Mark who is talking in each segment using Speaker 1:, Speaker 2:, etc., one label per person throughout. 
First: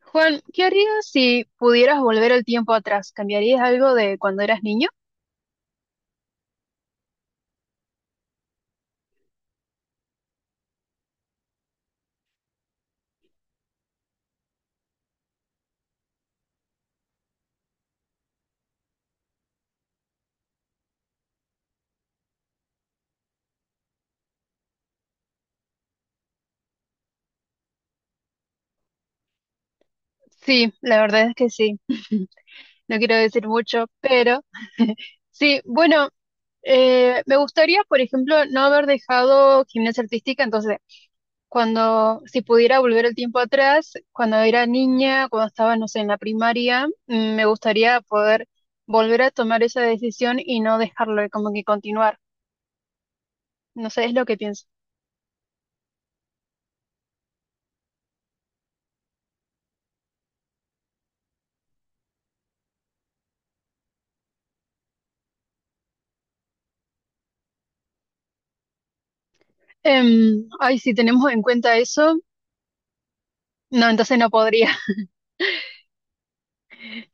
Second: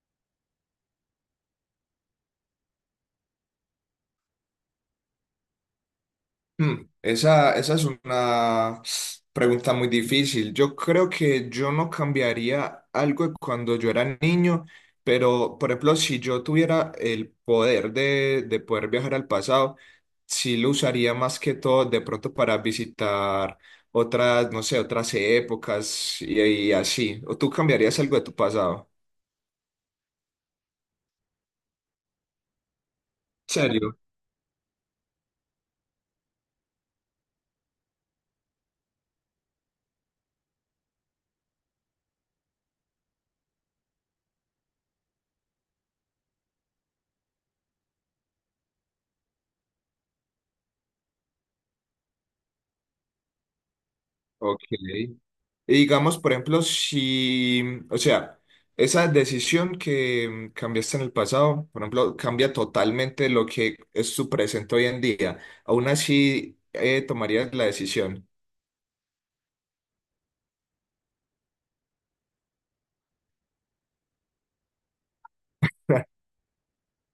Speaker 1: Juan, ¿qué harías si pudieras volver el tiempo atrás? ¿Cambiarías algo de cuando eras niño?
Speaker 2: Esa es una pregunta muy difícil. Yo creo que yo no cambiaría algo de cuando yo era niño, pero por ejemplo, si yo tuviera el poder de poder viajar al pasado, sí lo usaría más que todo de pronto para visitar otras, no sé, otras épocas y así. ¿O tú cambiarías algo de tu pasado?
Speaker 1: Sí, la verdad es que sí. No quiero decir
Speaker 2: ¿En
Speaker 1: mucho,
Speaker 2: serio?
Speaker 1: pero sí, bueno, me gustaría, por ejemplo, no haber dejado gimnasia artística, entonces, cuando, si pudiera volver el tiempo atrás, cuando era niña, cuando estaba, no sé, en la primaria, me gustaría poder volver a tomar esa decisión y no dejarlo, como que continuar. No sé, es lo que pienso.
Speaker 2: Ok. Y digamos, por ejemplo, si, o sea, esa decisión que cambiaste en el pasado, por ejemplo, cambia totalmente lo que es tu presente hoy en día. Aún así, tomarías la decisión.
Speaker 1: Ay, si tenemos en cuenta eso. No, entonces no podría.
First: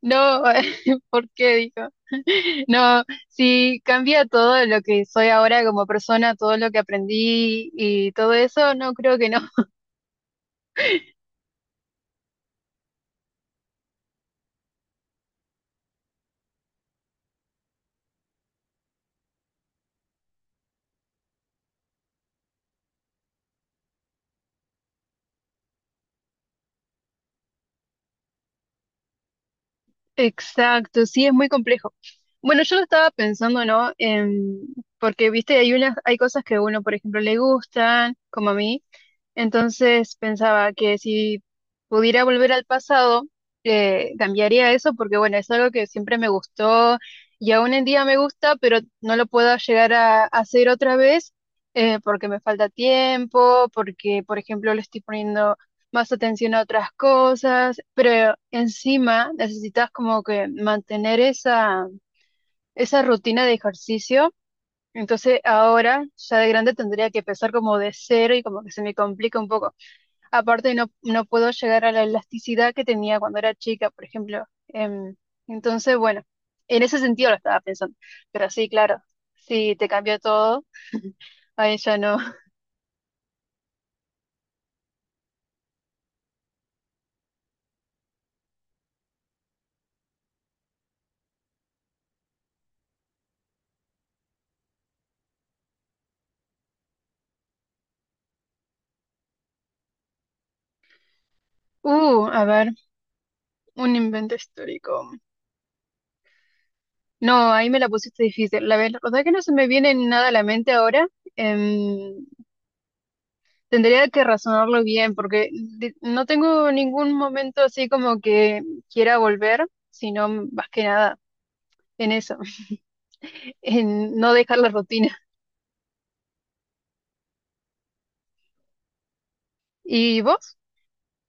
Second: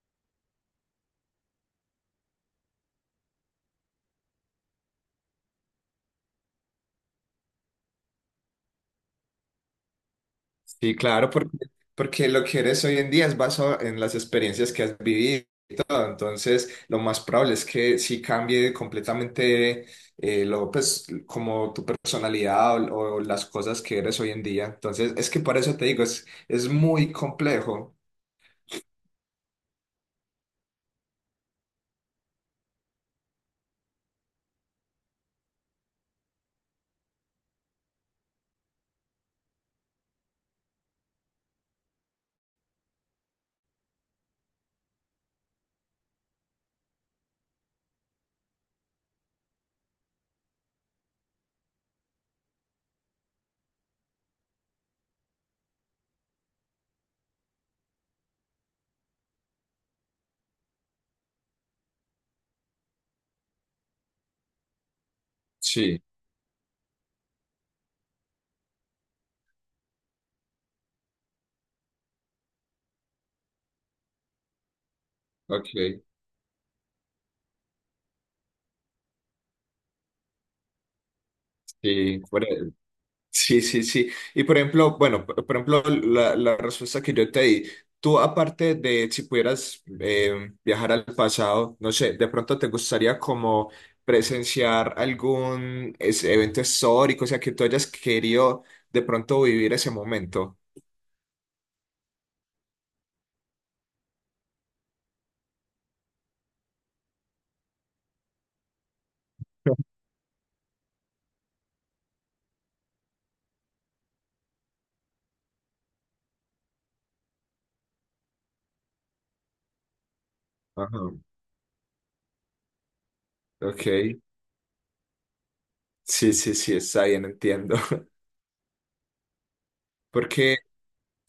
Speaker 1: No, ¿por qué? Dijo. No, si cambia todo lo que soy ahora como persona, todo lo que aprendí y todo eso, no creo que no.
Speaker 2: Sí, claro, porque lo que eres hoy en día es basado en las experiencias que has vivido y todo. Entonces, lo más probable es que sí cambie completamente lo, pues, como tu personalidad o las cosas que eres hoy en día. Entonces, es que por eso te digo, es muy complejo.
Speaker 1: Exacto, sí, es muy complejo. Bueno, yo lo estaba pensando, ¿no? En- porque, viste, hay unas, hay cosas que a uno, por ejemplo, le gustan, como a mí. Entonces pensaba que si pudiera volver al pasado, cambiaría eso, porque, bueno, es algo que siempre me gustó y aún en día me gusta, pero no lo puedo llegar a hacer otra vez, porque me falta tiempo, porque, por ejemplo, le estoy poniendo más atención a otras cosas, pero encima necesitas como que mantener esa rutina de ejercicio. Entonces
Speaker 2: Sí,
Speaker 1: ahora, ya de grande, tendría que empezar como de cero y como que se me complica un poco. Aparte, no, no puedo llegar a la elasticidad que tenía cuando era chica, por ejemplo. Entonces,
Speaker 2: ok,
Speaker 1: bueno, en ese sentido lo estaba pensando. Pero sí, claro, si te cambió todo, ahí ya no.
Speaker 2: sí, sí, sí, sí. Y por ejemplo, bueno, por ejemplo, la respuesta que yo te di, tú aparte de si pudieras viajar al pasado, no sé, de pronto te gustaría como presenciar algún evento histórico, o sea, que tú hayas querido de pronto vivir ese momento.
Speaker 1: A ver, un invento histórico. No, ahí me la pusiste difícil. La verdad que no se me viene nada a la mente ahora. Em, tendría que razonarlo bien porque no tengo ningún momento así como que quiera volver, sino más que
Speaker 2: Ajá.
Speaker 1: nada en eso, en
Speaker 2: Ok.
Speaker 1: no dejar la rutina.
Speaker 2: Sí, sí, sí, está bien, entiendo.
Speaker 1: ¿Y vos?
Speaker 2: Porque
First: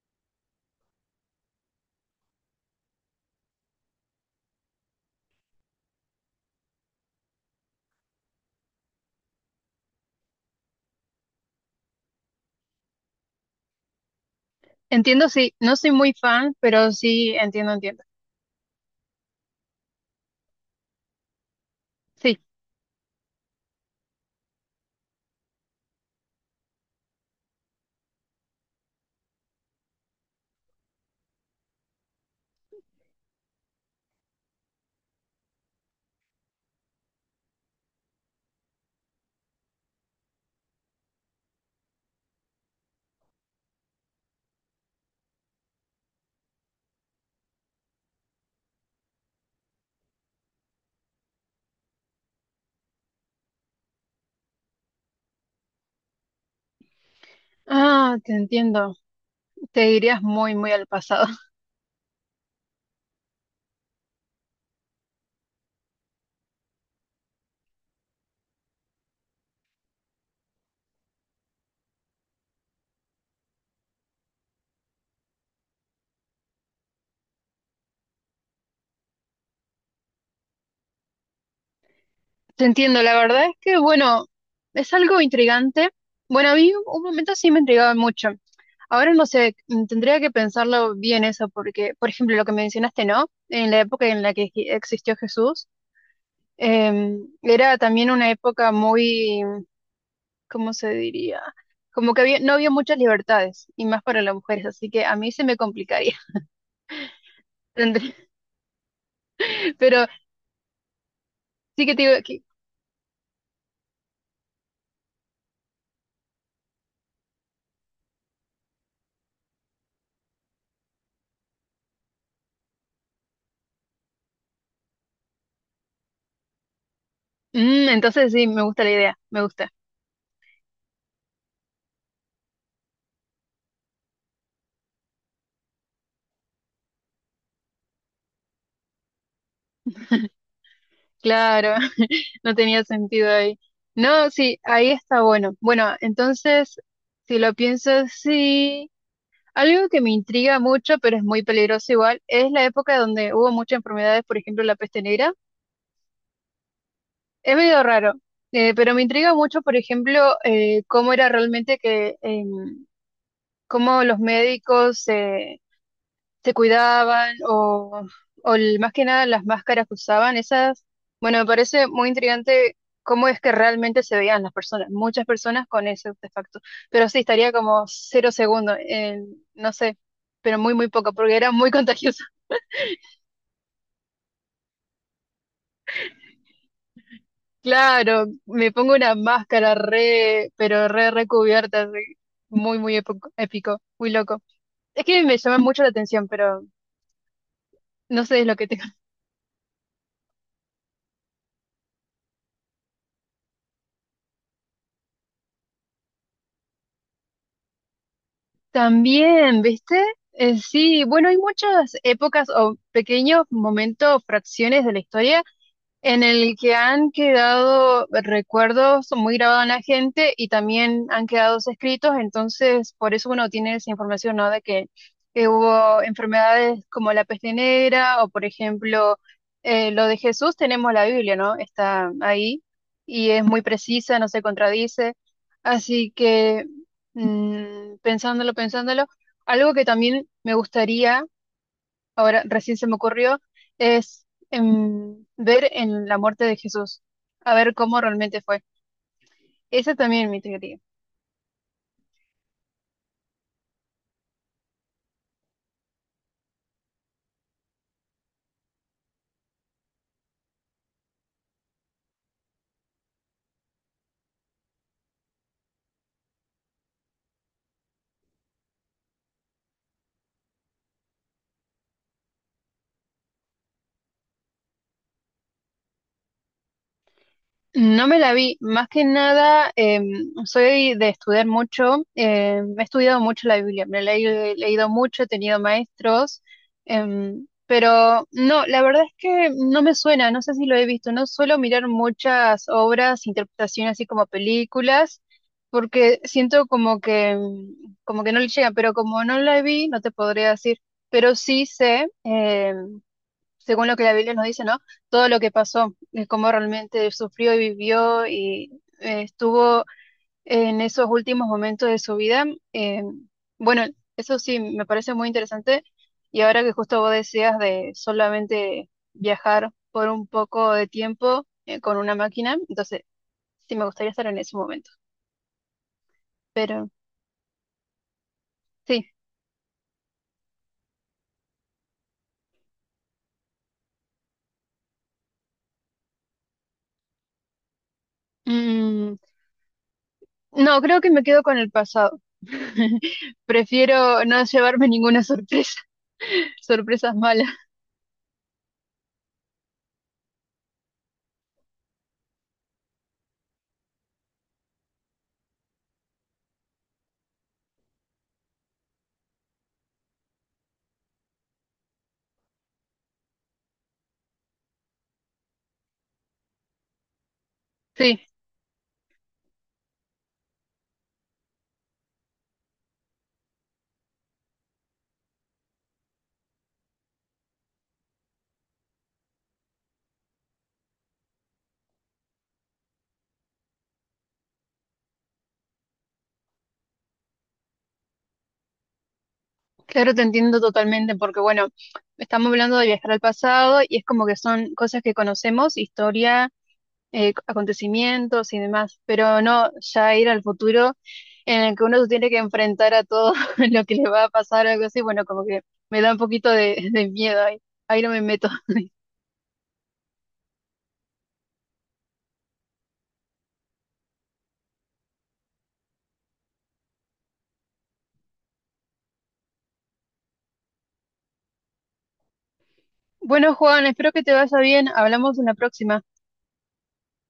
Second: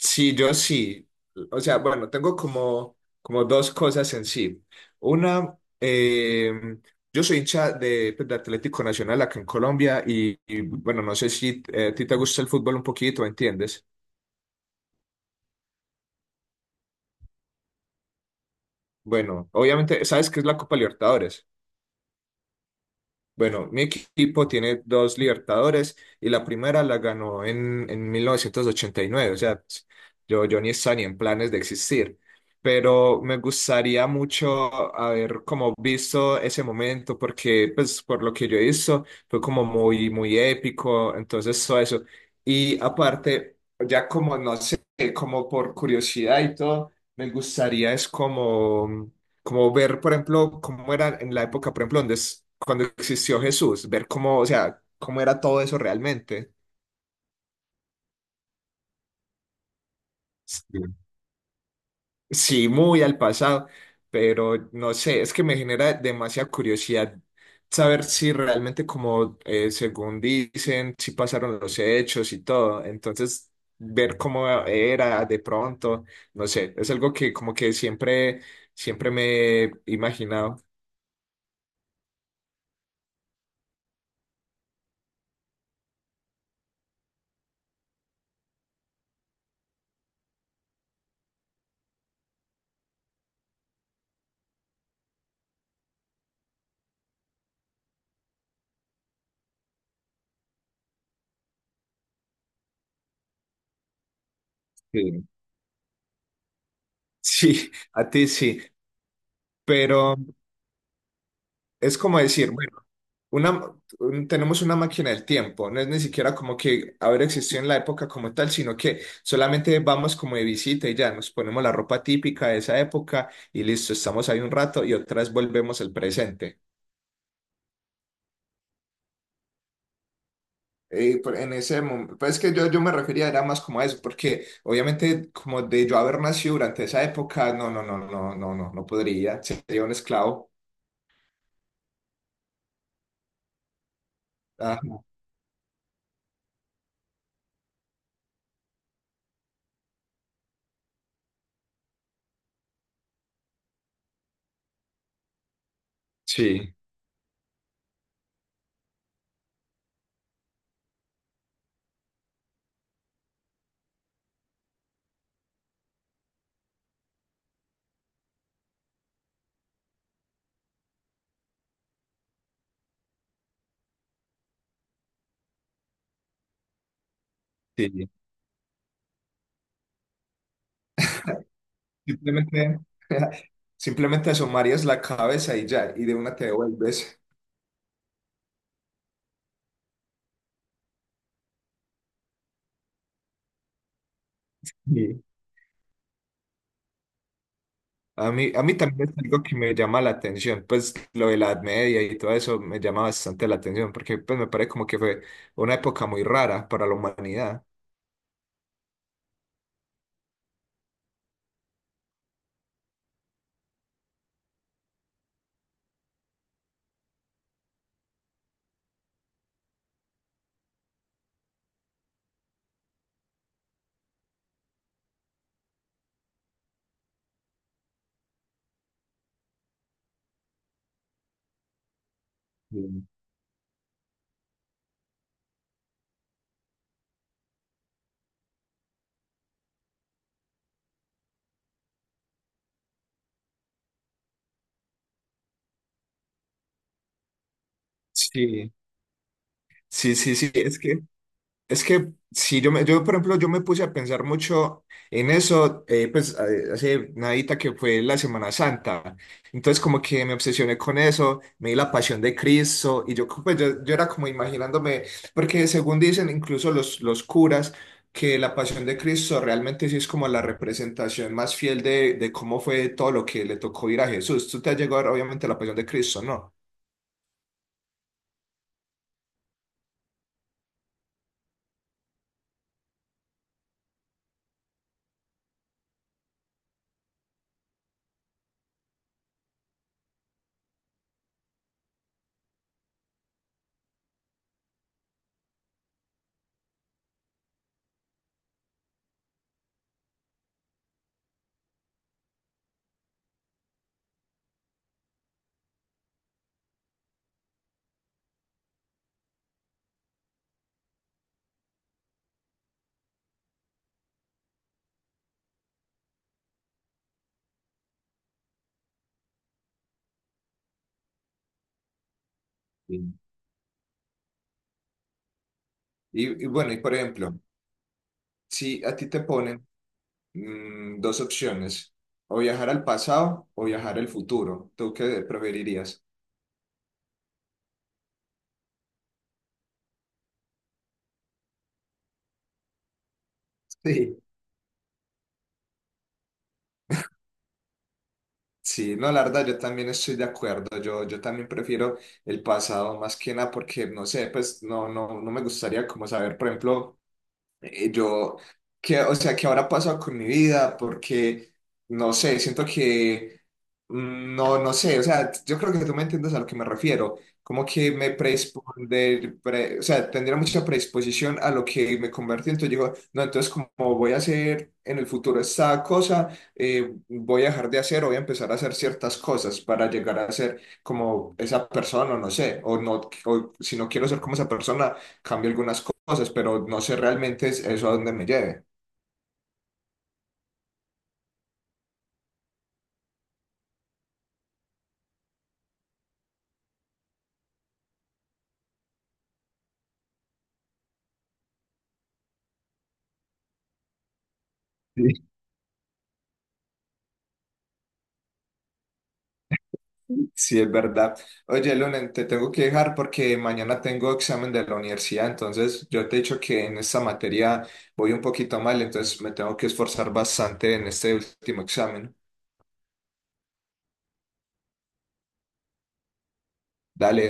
Speaker 2: Sí, yo sí. O sea, bueno, tengo como, dos cosas en sí. Una, yo soy hincha de, pues, de Atlético Nacional acá en Colombia y, bueno, no sé si a ti te gusta el fútbol un poquito, ¿entiendes?
Speaker 1: Entiendo, sí. No soy muy fan, pero sí entiendo, entiendo.
Speaker 2: Bueno, obviamente, ¿sabes qué es la Copa Libertadores?
Speaker 1: Sí.
Speaker 2: Bueno, mi equipo tiene dos Libertadores y la primera la ganó en 1989. O sea, yo ni estaba ni en planes de existir, pero me gustaría mucho haber como visto ese momento porque, pues, por lo que yo he visto, fue como muy, muy épico, entonces todo eso. Y aparte, ya como, no sé, como por curiosidad y todo, me gustaría es como ver, por ejemplo, cómo era en la época, por ejemplo, donde cuando existió Jesús, ver cómo, o sea, cómo era todo eso realmente.
Speaker 1: Ah, te entiendo. Te irías muy, muy
Speaker 2: Sí.
Speaker 1: al pasado.
Speaker 2: Sí, muy al pasado, pero no sé, es que me genera demasiada curiosidad saber si realmente como según dicen, si pasaron los hechos y todo. Entonces, ver cómo era de pronto, no sé, es algo que como que siempre, siempre me he imaginado.
Speaker 1: Te entiendo, la verdad es que, bueno, es algo intrigante. Bueno, a mí un momento sí me intrigaba mucho. Ahora no sé, tendría que pensarlo bien eso, porque, por ejemplo, lo que mencionaste, ¿no? En la época en la que existió Jesús, era también una época muy, ¿cómo se diría? Como que había, no había muchas libertades, y más para las mujeres, así que a
Speaker 2: Sí.
Speaker 1: mí se me complicaría.
Speaker 2: Sí, a
Speaker 1: Tendría-
Speaker 2: ti sí,
Speaker 1: Pero
Speaker 2: pero.
Speaker 1: sí que
Speaker 2: Es
Speaker 1: te
Speaker 2: como
Speaker 1: digo que,
Speaker 2: decir, bueno, una, tenemos una máquina del tiempo, no es ni siquiera como que haber existido en la época como tal, sino que solamente vamos como de visita y ya nos ponemos la ropa típica de esa época y listo, estamos ahí un rato y otra vez volvemos al presente.
Speaker 1: entonces sí, me gusta la idea, me gusta.
Speaker 2: En ese momento, pues es que yo me refería era más como a eso, porque obviamente como de yo haber nacido durante esa época, no, no, no, no, no, no, no podría, sería un esclavo.
Speaker 1: Claro. No tenía sentido ahí. No, sí, ahí
Speaker 2: Ajá.
Speaker 1: está bueno. Bueno, entonces, si lo pienso así, algo que me intriga mucho, pero es muy peligroso igual, es la época donde hubo muchas enfermedades, por ejemplo, la peste negra.
Speaker 2: Sí,
Speaker 1: Es medio raro, pero me intriga mucho, por ejemplo, cómo era realmente que, cómo los médicos se cuidaban o más que nada las máscaras que usaban, esas, bueno, me parece muy intrigante cómo es que realmente se veían las personas, muchas personas con ese artefacto, pero sí, estaría como
Speaker 2: sí.
Speaker 1: cero segundos, en, no sé, pero muy, muy poco, porque era muy contagioso.
Speaker 2: Simplemente, simplemente asomarías la cabeza y ya, y de una te devuelves.
Speaker 1: Claro, me pongo una máscara re, pero re recubierta, así, muy, muy épico, épico, muy loco. Es que
Speaker 2: Sí.
Speaker 1: me llama mucho la atención, pero no sé, es lo
Speaker 2: A
Speaker 1: que
Speaker 2: mí también es algo que me llama la atención, pues lo de la Edad Media y todo eso me llama bastante la atención, porque pues me parece como que fue una época muy rara para la humanidad.
Speaker 1: También, ¿viste? Sí, bueno, hay muchas épocas o pequeños momentos, fracciones de la historia en el que han quedado recuerdos muy grabados en la gente y también han quedado escritos, entonces por eso uno tiene esa información, ¿no? De que hubo enfermedades como la peste negra o, por ejemplo, lo de Jesús, tenemos la Biblia, ¿no? Está ahí y es muy precisa, no se contradice. Así que, pensándolo, pensándolo, algo que también me gustaría ahora recién se me ocurrió, es ver en la muerte de Jesús, a ver cómo realmente fue.
Speaker 2: Sí.
Speaker 1: Esa
Speaker 2: Sí,
Speaker 1: también es
Speaker 2: sí,
Speaker 1: mi
Speaker 2: sí,
Speaker 1: teoría.
Speaker 2: es que si yo, me, yo, por ejemplo, yo me puse a pensar mucho en eso, pues hace nadita que fue la Semana Santa. Entonces como que me obsesioné con eso, me di la pasión de Cristo y yo, pues, yo era como imaginándome, porque según dicen incluso los curas, que la pasión de Cristo realmente sí es como la representación más fiel de cómo fue todo lo que le tocó ir a Jesús. Tú te has llegado a ver, obviamente la pasión de Cristo, ¿no?
Speaker 1: No me la vi, más que nada soy de estudiar mucho, he estudiado mucho la Biblia, me la he leído mucho, he tenido maestros, pero no, la verdad es que no me suena, no sé si lo he visto, no suelo mirar muchas obras, interpretaciones así como películas, porque siento como que, como que no le llega, pero como no la vi, no te podría decir, pero sí sé, según lo que la Biblia nos dice, ¿no? Todo lo que pasó, cómo realmente sufrió y vivió y estuvo en esos últimos momentos de su vida. eh, bueno, eso sí, me parece muy interesante. Y ahora que justo vos decías de solamente viajar por un poco de tiempo con una máquina, entonces
Speaker 2: Sí.
Speaker 1: sí me gustaría estar en ese momento.
Speaker 2: Y bueno, y
Speaker 1: Pero
Speaker 2: por ejemplo, si a ti
Speaker 1: sí.
Speaker 2: te ponen. Mm, dos opciones, o viajar al pasado o viajar al futuro. ¿Tú qué preferirías?
Speaker 1: Mm, no, creo que me quedo con el pasado.
Speaker 2: Sí.
Speaker 1: Prefiero no llevarme ninguna sorpresa, sorpresas malas.
Speaker 2: Sí, no, la verdad, yo también estoy de acuerdo. Yo también prefiero el pasado más que nada porque, no sé, pues no, no, no me gustaría como saber, por ejemplo, yo, que, o sea, ¿qué habrá pasado con mi vida? Porque, no sé, siento que, no, no sé, o sea, yo creo que tú me entiendes a lo que me refiero, como que me
Speaker 1: Sí,
Speaker 2: predispone, o sea, tendría mucha predisposición a lo que me convertí, entonces digo, no, entonces como voy a hacer en el futuro esta cosa, voy a dejar de hacer o voy a empezar a hacer ciertas cosas para llegar a ser como esa persona, o no sé, o no, o si no quiero ser como esa persona cambio algunas cosas, pero no sé realmente eso a dónde me lleve.
Speaker 1: claro, te entiendo totalmente, porque bueno, estamos hablando de viajar al pasado y es como que son cosas que conocemos, historia, acontecimientos y demás, pero no ya ir al futuro en el que uno se tiene que enfrentar a todo lo que le va a pasar o algo así,
Speaker 2: Sí.
Speaker 1: bueno, como que me da un poquito de miedo ahí, ahí no me meto.
Speaker 2: Sí, es verdad. Oye, Lunen, te tengo que dejar porque mañana tengo examen de la universidad, entonces yo te he dicho que en esta materia voy un poquito mal, entonces me tengo que esforzar bastante en este último examen.
Speaker 1: Bueno, Juan, espero que te vaya bien, hablamos en la próxima.
Speaker 2: Dale.